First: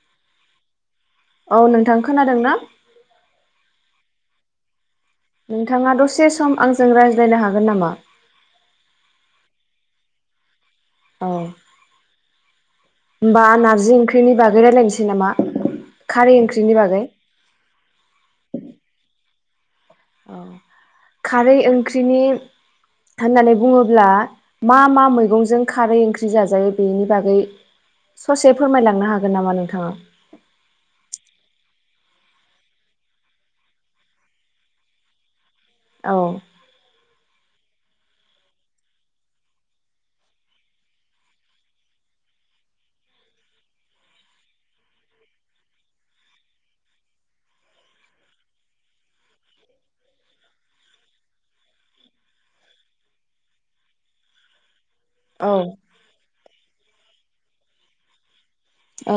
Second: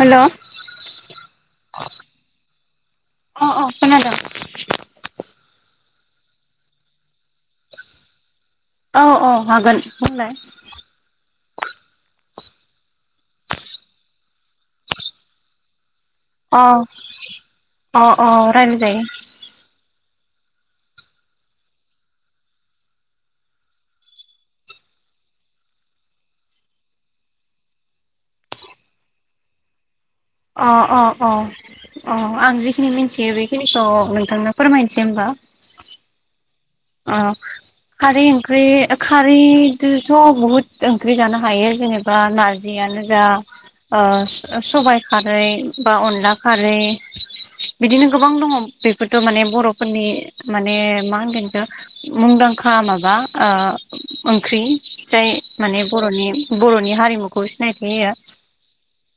Hello. औ नोंथां खोनादों ना? अ खोनादों। नोंथाङा दसे सम आंजों रायज्लायनो हागोन नामा? अ अ हागोन बुंलाय। औ। होमबा नार्जि ओंख्रिनि बागै रायलायनोसै नामा? खारै अ ओंख्रिनि बागै अ अ रायलाय जायो। [inaudible] अ खारै ओंख्रिनि होननानै बुङोब्ला मा मा मैगंजों खारै ओंख्रि जाजायो बेनि बागै ससे फोरमायलांनो हागोन नामा नोंथाङा? अ अ अ अ आं जिखिनि मिथियो बेखिनिखौ नोंथांनो फोरमायनोसै होमबा। औ। अ खारै ओंख्रि खारैदोथ' बहुद ओंख्रि जानो हायो जेनेबा नारजियानो जा ओ सबाइ खारै बा अनला खारै बिदिनो गोबां दङ बेफोरथ' माने बर'फोरनि माने मा होनगोन‌ इखो मुंदांखा माबा ओ ओंख्रि। जाय औ माने बर'नि बर' नि हारिमुखौ सिनायथि होयो।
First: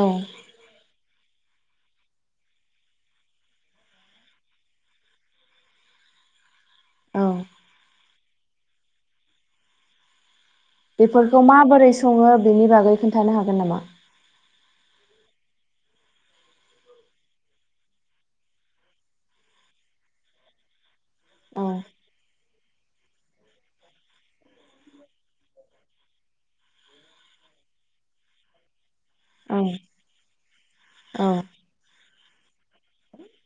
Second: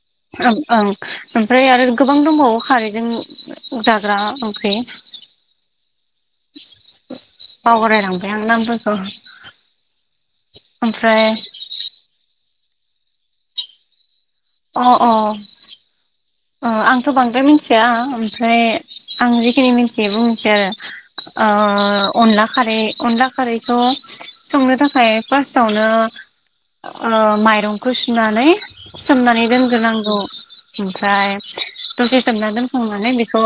औ ओम ओं। ओमफ्राय आरो गोबां दंबावो खारैजों जाग्रा ओंख्रि। औ। बराय लांबाय आं नामफोरखौ। ओमफ्राय बेफोरखौ माबोरै सङो बेनि बाग नों खोन्थानो हागोन नामा? अह अह। ओ आंथ बांद्राय मिनथिया ओमफ्राय आं जिखिनि मिनथियो आबुंनोसै औ आरो ओ अनला खारै अनला खारैखौ संनोथाखाय फास्तआवनो ओ माइरंखौ सुनानै सोमनानै औ दोनग्रोनांगौ उम। औ ओमफ्राय दसे सोमना दोनखांनानै बेखौ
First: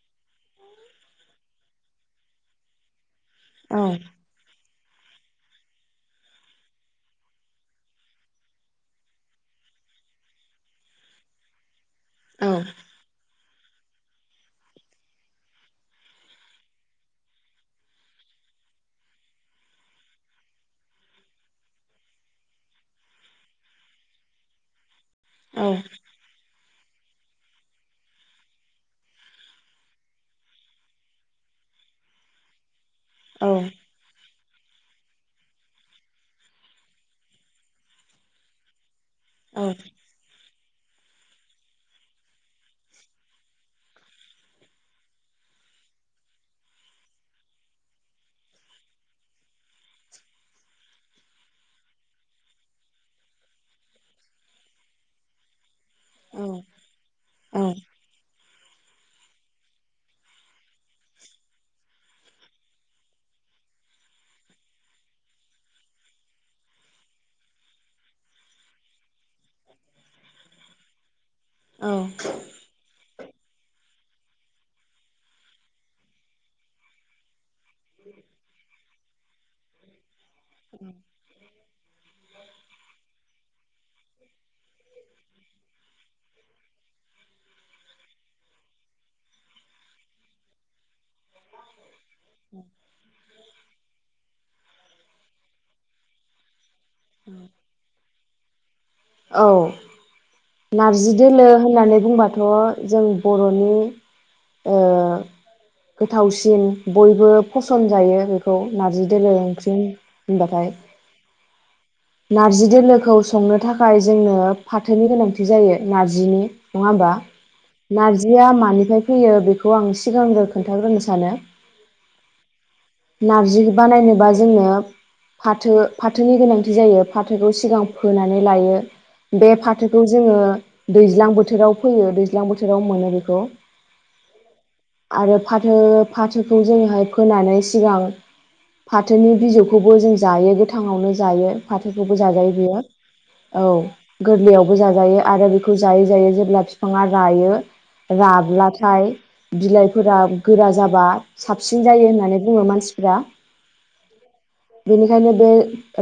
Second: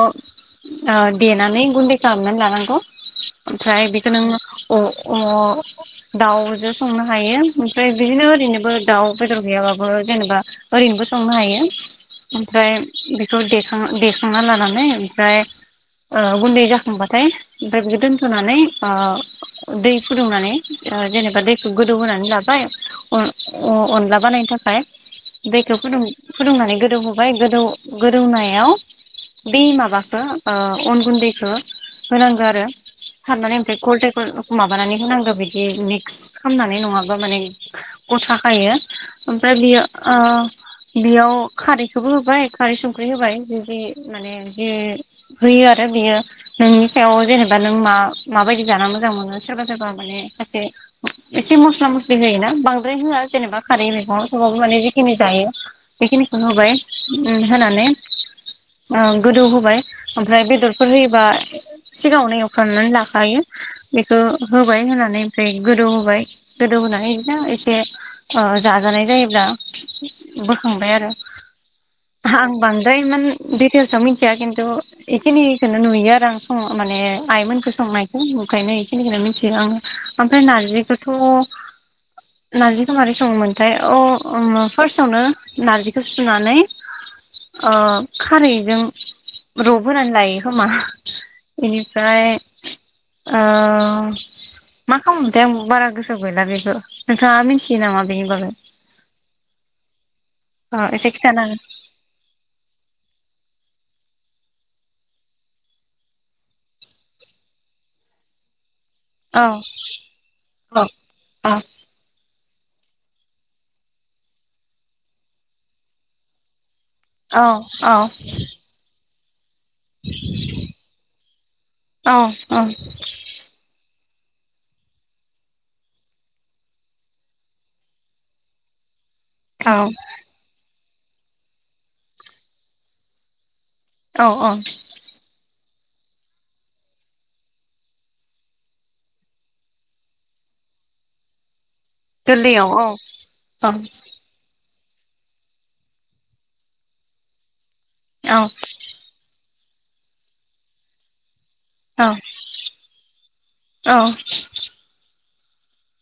ओ देनानै गुन्दै खालामनानै लानांगौ। औ ओमफ्राय बेखो नों अ अ दाउजो संनो हायो ओमफ्राय बिदिनो ओरैनोबो दाउ बेदर गैयाबाबो जेनेबा ओरैनोबो संनो हायो। औ ओमफ्राय बिख बेखौ देखां देखांना लानानै ओमफ्राय ओ गुन्दै जाखांबाथाय ओमफ्राय बेखो दोनथनानै ओ दै फुदुंनानै ओ जेनेबा दैखो गोदौहोनानै लाबाय अ-अ-अनला बानायनो थाखाय। औ दैखो फुदुं फुदुंनानै गोदौहो ओफाय गोदौ-गोदौनायाव बे माबाखो अन गुन्दैखो होनांगो आरो। औ हाबनानै ओमफाय गलदेखर माबानानै होनांगो बिदि मिक्स खालामनानै नङाबा माने गथाखायो। ओमफ्राय बियो ओ बियाव खारैख बेखोबो होबाय खारै सुंख्रि होबाय जुदि माने जि होयो आरो बियो नोंनि सायाव जेनेबा नों मा माबायदि जाना मोजां मोनो सोरबा सोरबा माने खायसे एसे मस्ला मस्लि होयोना बांद्राय होआ जेनेबा खारै मैगंङाव थेबाबो माने जिखिनि जायो। बेखिनिखो औ होबाय। उम औ होनानै ओ गोदौहोबाय ओमफ्राय बेदरफोर होयोबा सिगाङावनो एवफ्रामनानै लाखायो बेखो होबाय होनानै ओमफ्राय गोदौ होबाय गोदौहोनानै बिदिनो एसे ओ जाजानाय जायोब्ला बोखांबाय आरो औ आं बांद्राय एमान दिटेल्सआव मिथिया खिन्थु इखिनिखोनो नुयो आरो आं सं माने आइमोनखो संनायखो ओंखायनो इखिनिखोनो मिथियो आं आं है नारजिखोथ' नारजिखो मारै सङोमोनथाय अ उम फार्सआवनो नारजिखो सुनानै ओ खारैजों रबहोनोनानै लायोखोमा इनि फ्राय आ मा मा खामो मोनथाय आंबो बारा गोसोआव गैला बेखो। नोंथाङा मिथियो नामा? बेनिबागै औ नारजि खिथानो दोलो होननानै बुंबाथ' जों बर'नि ओ गोथावसिन बयबो फसन जायो बेखौ नारजि दोलो हागोन ओंख्रि होन बाथाय औ नारजि दोलोखौ संनो थाखाय जोंनो फाथोनि गोनांथि जायो नार्जिनि। नङा होमबा औ औ नारजिया मानिफ्राय फियो बेख खौ आं सिगांग्रो खोन्थाग्रोनो सानो औ नारजि बानायनोबा ज जोंनो फाथो फाथोनि गोनांथि बि जायो फाथोखौ सिगां फोनानै लायो। बे औ फाथोखौ जोंङो दैज्लां बोथोराव फैयो दैज्लां बोथोराव मोनो बेखौ औ अ आरो फाथो फाथोखौ जोंङोहाय फोनानै सिगां फाथोनि बिजौखौबो जों जायो गोथां आवनो जायो। फाथोखौबो जाजायो गोरलैयाव बियो औ औ गोरलैयाव। बो जाजायो आरो बेखौ जायै जायै जेब्ला बिफांङा रायो औ राब्ला थाइ बिलाइफोरा गोरा जाबा साबसिन जायो औ होननानै बुंङो मानसिफ्रा औ बेनिखायनो बे‌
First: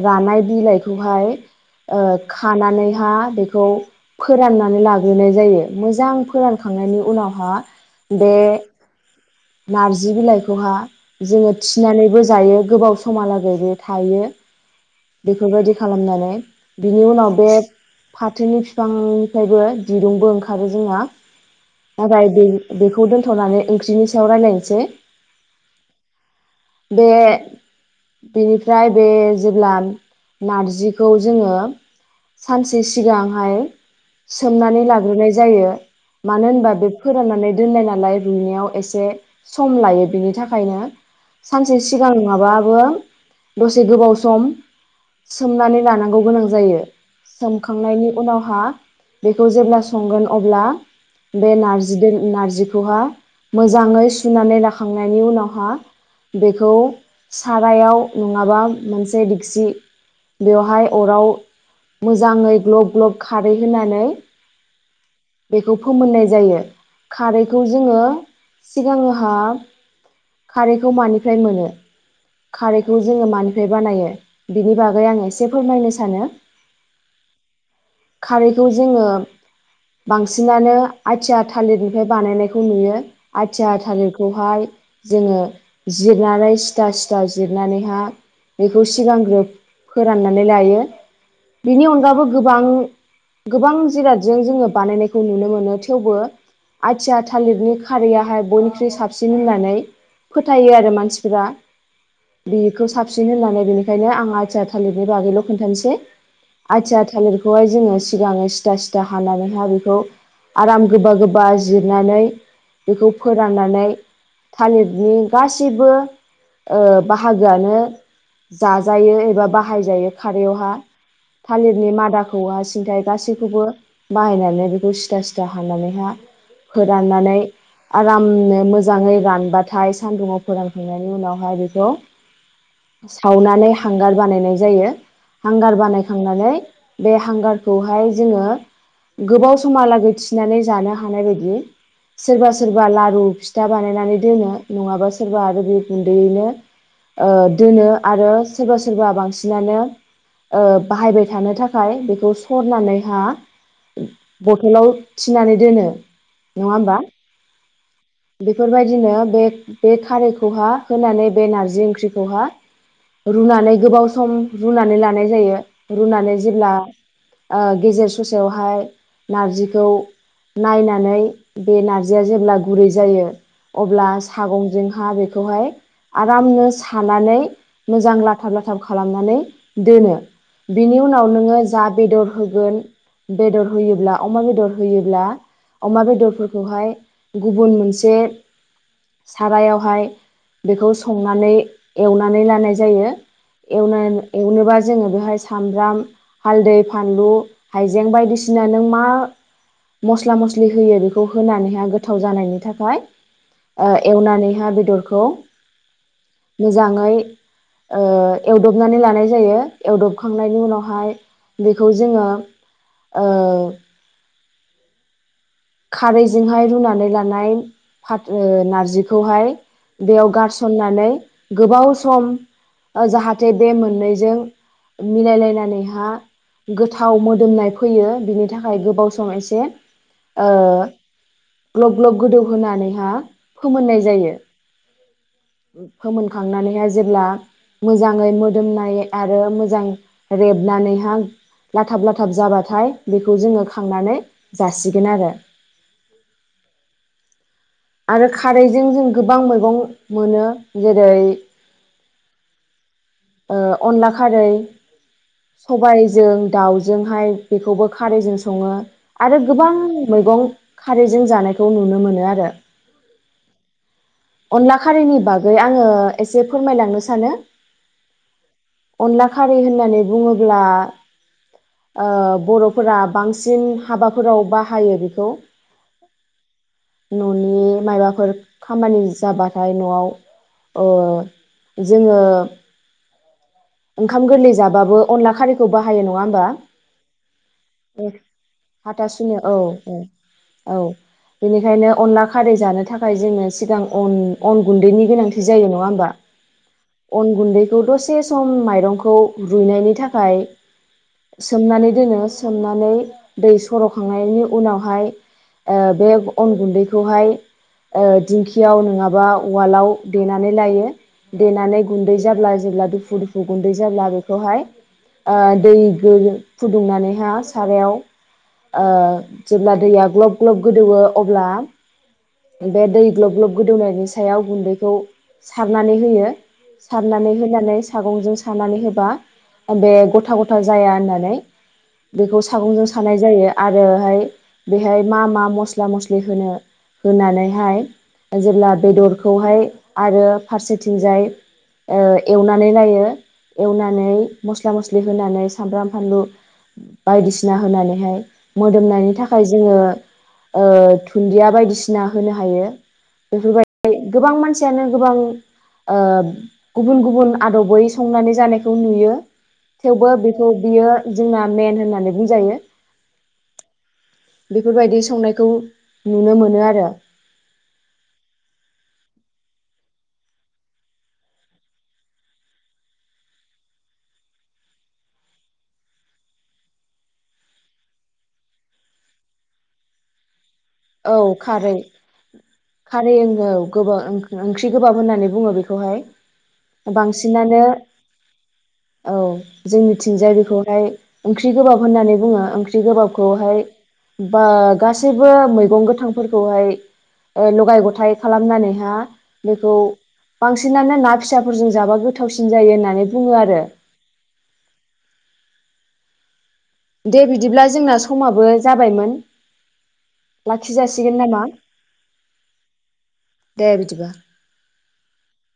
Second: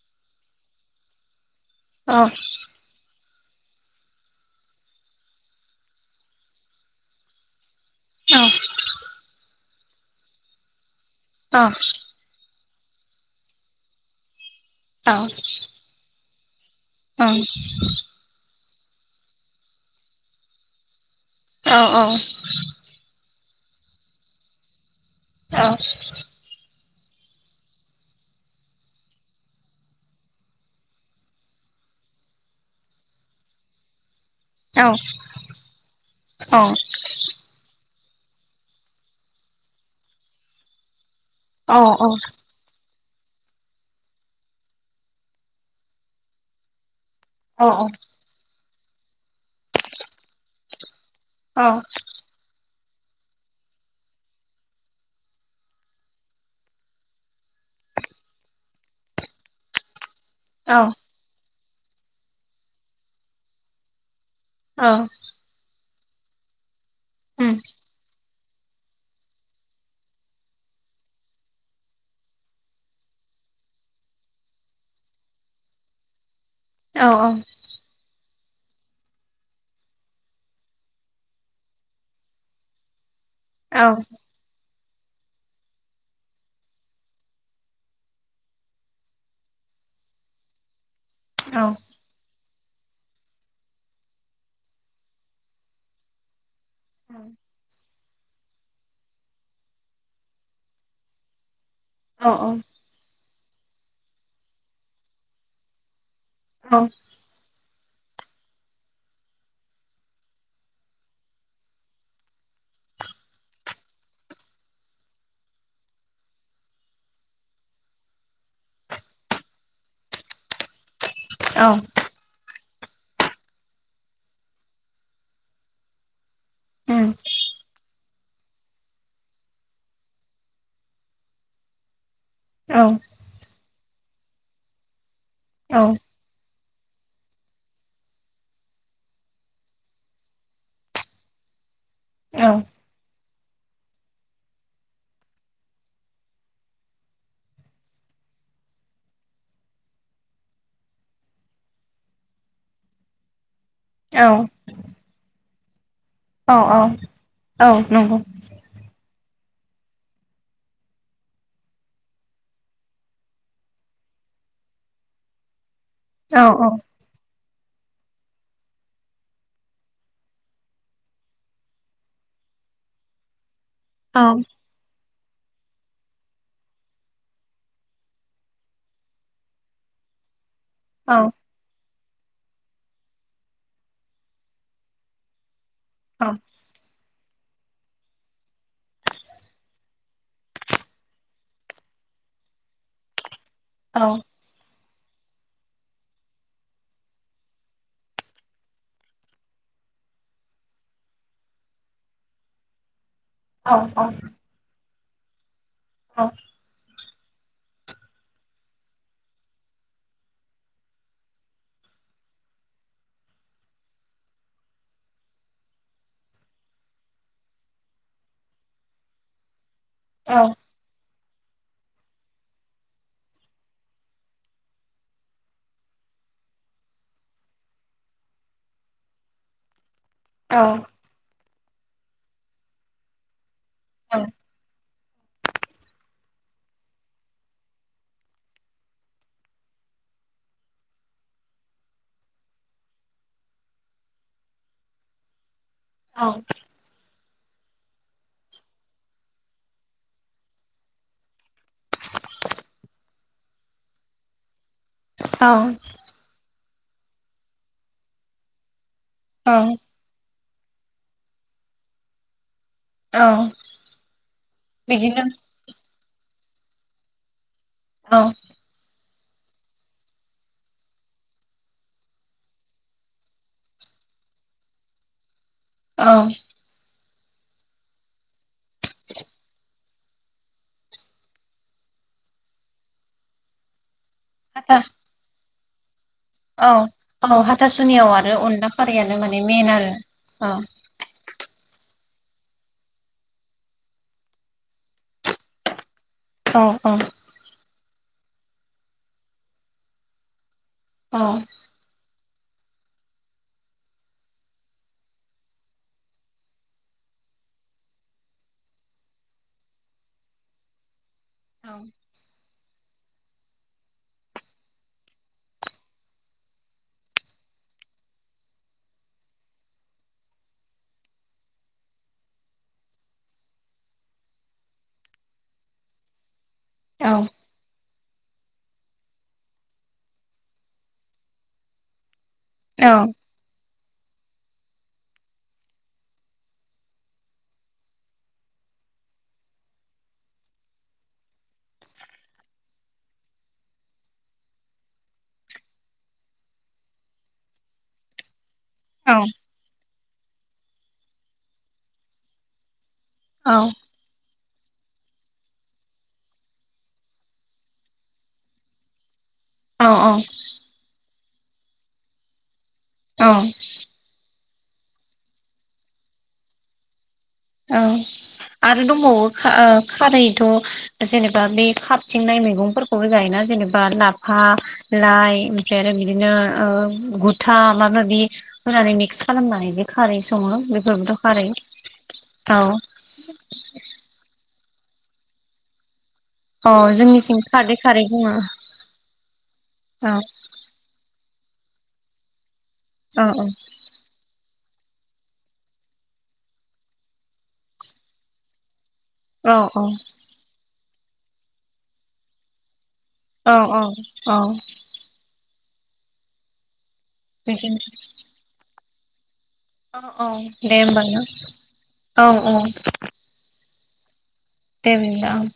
रानाय बिलाइखौहाय ओ औ खानानैहा बे बे फोराननानै लाग्रोनाय जायो मोजां फोरानखांनायनि उनावहा। बे। औ नारजि बिलाइखौहाय जोंङो औ थिनानैबो जायो। गोबाव समहालागै बे थायो। बेफोरबायदि खालामनानै बिनि उनाव बे फाथोनि बिफांनिफ्रायबो दिरुंबो ओंखारो जोंहा। औ नाथाय बे बेखौ दोनथ'नानै ओंख्रिनि सायाव रायज्लायनोसै। औ। बे बेनिफ्राय बे जेब्ला नारजिखौ जोंङो सानसे सिगांहाय सोमनानै लाग्रोनाय जायो मानो होनबा बे फोराननानै दोननाय नालाय। रुनायाव एसे सम लायो बिनि थाखायनो सानसे सिगां नङाबाबो दसे गोबाव सम सोमनानै लानांगौ गोनां जायो। औ सोमखांनायनि उनावहा बेखौ जेब्ला संगोन अब्ला बे औ औ नारजि नारजिखौ बेखौहा मोजाङै सुनानै लााखांनायनि उनावहा बेखौ सारायाव नङाबा मोनसे दिक्सि बेवहाय औ अराव मोजाङै ग्लब ग्लब खारै होनानै औ। बेखौ फोमोननाय जायो। उम खारैखौ जोङो सिगांहा खारैखौ मानिफ्राय मोनो खारैखौ जोङो मानिफ्राय बानायो बेनि बागै आ आं एसे फोरमायनो सानो। औ औ। खारैखौ जोङो बांसिनानो आथिया थालिरनिफ्राय बानायनायखौ नुयो। आथिया औ थालिरखौहाय जोङो जिरनानै सिथा सिथा जिरनानैहा बेखौ सिगांग्रो फोराननानै लायो। औ बिनि अनगाबो गोबां गोबां जिरादजों जोङो बानायनायखौ नुनो मोनो थेवबो आथिया थालिरनि खारैयाहाय बयनिख्रुइ साबसिन होननानै फोथायो आरो मानसिफोरा। औ बेखौ साबसि सिन होननानै बेनिखायनो आं आथिया थालिरनि बागैल' खोन्थानोसै औ आथिया थालिरखौ जोंङो सिगां सिथा सिथा हानानैहाय बेखौ आराम गोबा गोबा जिरनानै बेखौ फोराननानै थालिरनि गासिबो ओ बाहागोआनो जाजायो एबा बा हाय जायो खारैयावहा थालिरनि मादाखौ आ सिन्थाइ गासैखौबो बाहायनानै बेखौ सिदा सिदा हानानैहा उम फोराननानै आ रामनो मोजाङै रानबाथाय सान्दुङाव फोरानखांनायनि उनावहाय बेखौ औ सावनानै हांगार बानायनाय जायो हांगार औ बानायखांनानै बे हांगारखौहाय जोङो गोबाव समहालागै थिनानै जानो हानाय बायदि सोरबा औ सोरबा लारु फिथा बानायनानै दोनो नङाबा सोरबा आरो बे गुन्दैयैनो ओ दोनो आरो सोरबा सोरबा बांसिन सिनानो बाहायबाय थानो थाखाय बेखौ सरनानैहा बथलाव थिनानै दोनो औ नङा होमबा औ नंगौ बेफोरबायदिनो बे बे खारैखौहा होनानै बे नारजि ओंख्रिखौहा रुनानै गोबाव सम रुनानै लानाय जायो। रुनानै औ औ जेब्ला ओ गेजेर ससेयावहाय नारजिखौ नायनानै बे नार्जिया जेब्ला गुरै जायो अब्ला औ सागंजोंहा बे खौहाय आरामनो सानानै मोजां लाथाब लाथाब खालामनानै दोनो बिनि औ औ उनाव नोङो जा बेदर होगोन बेदर होयोब्ला अमा बेदर होयोब्ला अमा औ बेदरफोरखौहाय गुबुन मोनसे सारायावहाय बेखौ संनानै एवनानै लानाय जायो एवना औ एवनोबा जोङो बेहाय सामब्राम हालदै फानलु हाइजें बायदिसिना नों मा मस्ला-मस्लि होयो बेखौ होनानैहाय गोथाव जानायनि थाखाय ओ एवनानैहा बेदर खौ मोजाङै ओ एवदबनानै लानाय जायो। एवदबखांनायनि उनावहाय बेखौ जोङो खारैजोंहाय रुनानै लानाय फाथ' नारजिखौहाय बेयाव गारसननानै गोबाव सम जाहाथे बे मोननैजों मिलायलायनानैहा गोथाव मोदोमनाय फैयो बिनि थाखाय गोबाव सम एसे औ ओ ग्लब-ग्लब गोदौ होनानैहा फोमोननाय जायो। फोमोनखांनानैहाय जेब्ला मोजाङै मोदोमनाय आरो मोजां रेबनानैहा लाथाब-लाथाब जाबाथाय बेखौ जोङो खांनानै जासिगोन आरो औ आरो खारैजों जों गोबां मैगं मोनो जेरै ओ अनला खारै सबायजों दाउजोंहाय बेखौबो खारैजों सङो आरो औ गोबां मैगं खारैजों जानायखौ नुनो मोनो आरो औ अनला खारैनि बिदिनो बागै आङो एसे फोरमायलांनो सानो औ अनला खारै होननानै बुङोब्ला ओ बर'फोरा बांसिन हाबाफोराव बाहायो बेखौ औ न'नि माबाफोर खामानि जाबाथाय न'आव ओ जोङो ओंखाम गोरलै हाथा जाबो अनला खारै गोबा औ औ हाथासुनियाव आरो अनला हाथा खारियानो सुनो माने औ मेन आरो औ औ बेनिखायनो अनला खारै जानो थाखाय जोङो सिगां अन अन गुन्दैनि गोनांथि जायो नङा होमबा। औ अन गुन्दैखौ द सम माइरंखौ रुइनायनि थाखाय औ सोमनानै दोनो सोमनानै दै सर'खांनायनि उनावहाय ओ बे अन गुन्दैखौहाय ओ दिंखियाव नङाबा उवालाव देनानै लायो औ देनानै गुन्दै जाब्ला [unintelligible] दुफु दुफु गुन्दै जाब्ला बेखौहाय ओ दै [unintelligible] फुदुंनानैहाय सारायाव ओ जेब्ला दैया ग्लब ग्लब गोदौवो अब्ला बे दै ग्लब ग्लब गोदौनायनि सायाव गुन्दैखौ सारनानै होयो औ सारनानै होनानै सागंजों सानानै होबा बे गथा गथा जाया होननानै बेखौ सागंजों सानाय जायो आ रो इयावहाय बेहाय मा मा मस्ला मस्लि होनो होनानैहाय जेब्ला बेदरखौहाय आरो फारसेथिंजाय ओ एवना नै लायो एवनानै मस्ला मस्लि होनानै सामब्राम फानलु बायदिसिना होनानैहाय मोदोमनायनि औ थाखाय जोङो ओ दुन्दिया बायदिसिना होनो हायो बेफोरबायदि गोबां मानसि यानो गोबां ओ गुबुन गुबुन आदबै संनानै जानायखौ नुयो औ थेवबो बिफोर बियो जोंना मेन होननानै बुंजायो औ बेफोरबायदि संनायखौ नुनो मोनो आरो औ आरो दंबावो खा ओ खारैथ जेनेबा बे खाबथिंनाय मैगंफोरखौबो जायोना जेनेबा लाफा लाइ ओमफ्राय आरो बिदिनो ओ गुथा माबा माबि होनानै मिक्स खालामनानै जे खारै सङो बेफोरबोथ खारै औ खारै ओं औ गोबा ओं-ओंख्रि गोबाब होननानै बुङो बेखौहाय अ जोंनिसिं बांसिनानो खारदै खारै बुङो औ औ जोंनिथिंजाय बेखौहाय ओंख्रि गोबाब होननानै बुङो ओं ख्रि औ गोबाबखौहाय बा गासैबो मैगं गोथांफोरखौहाय ओ लगाय गथाय खालामनानैहा औ बेखौ औ बांसिन नानो ना फिसाफोरजों जाबा गोथावसिन जायो होननानै बुङो औ आरो औ औ दे बिदिब्ला जोंना समाबो जा बायमोन अ अ दे होमबा ना औ औ दिबा दे ओमबा ओं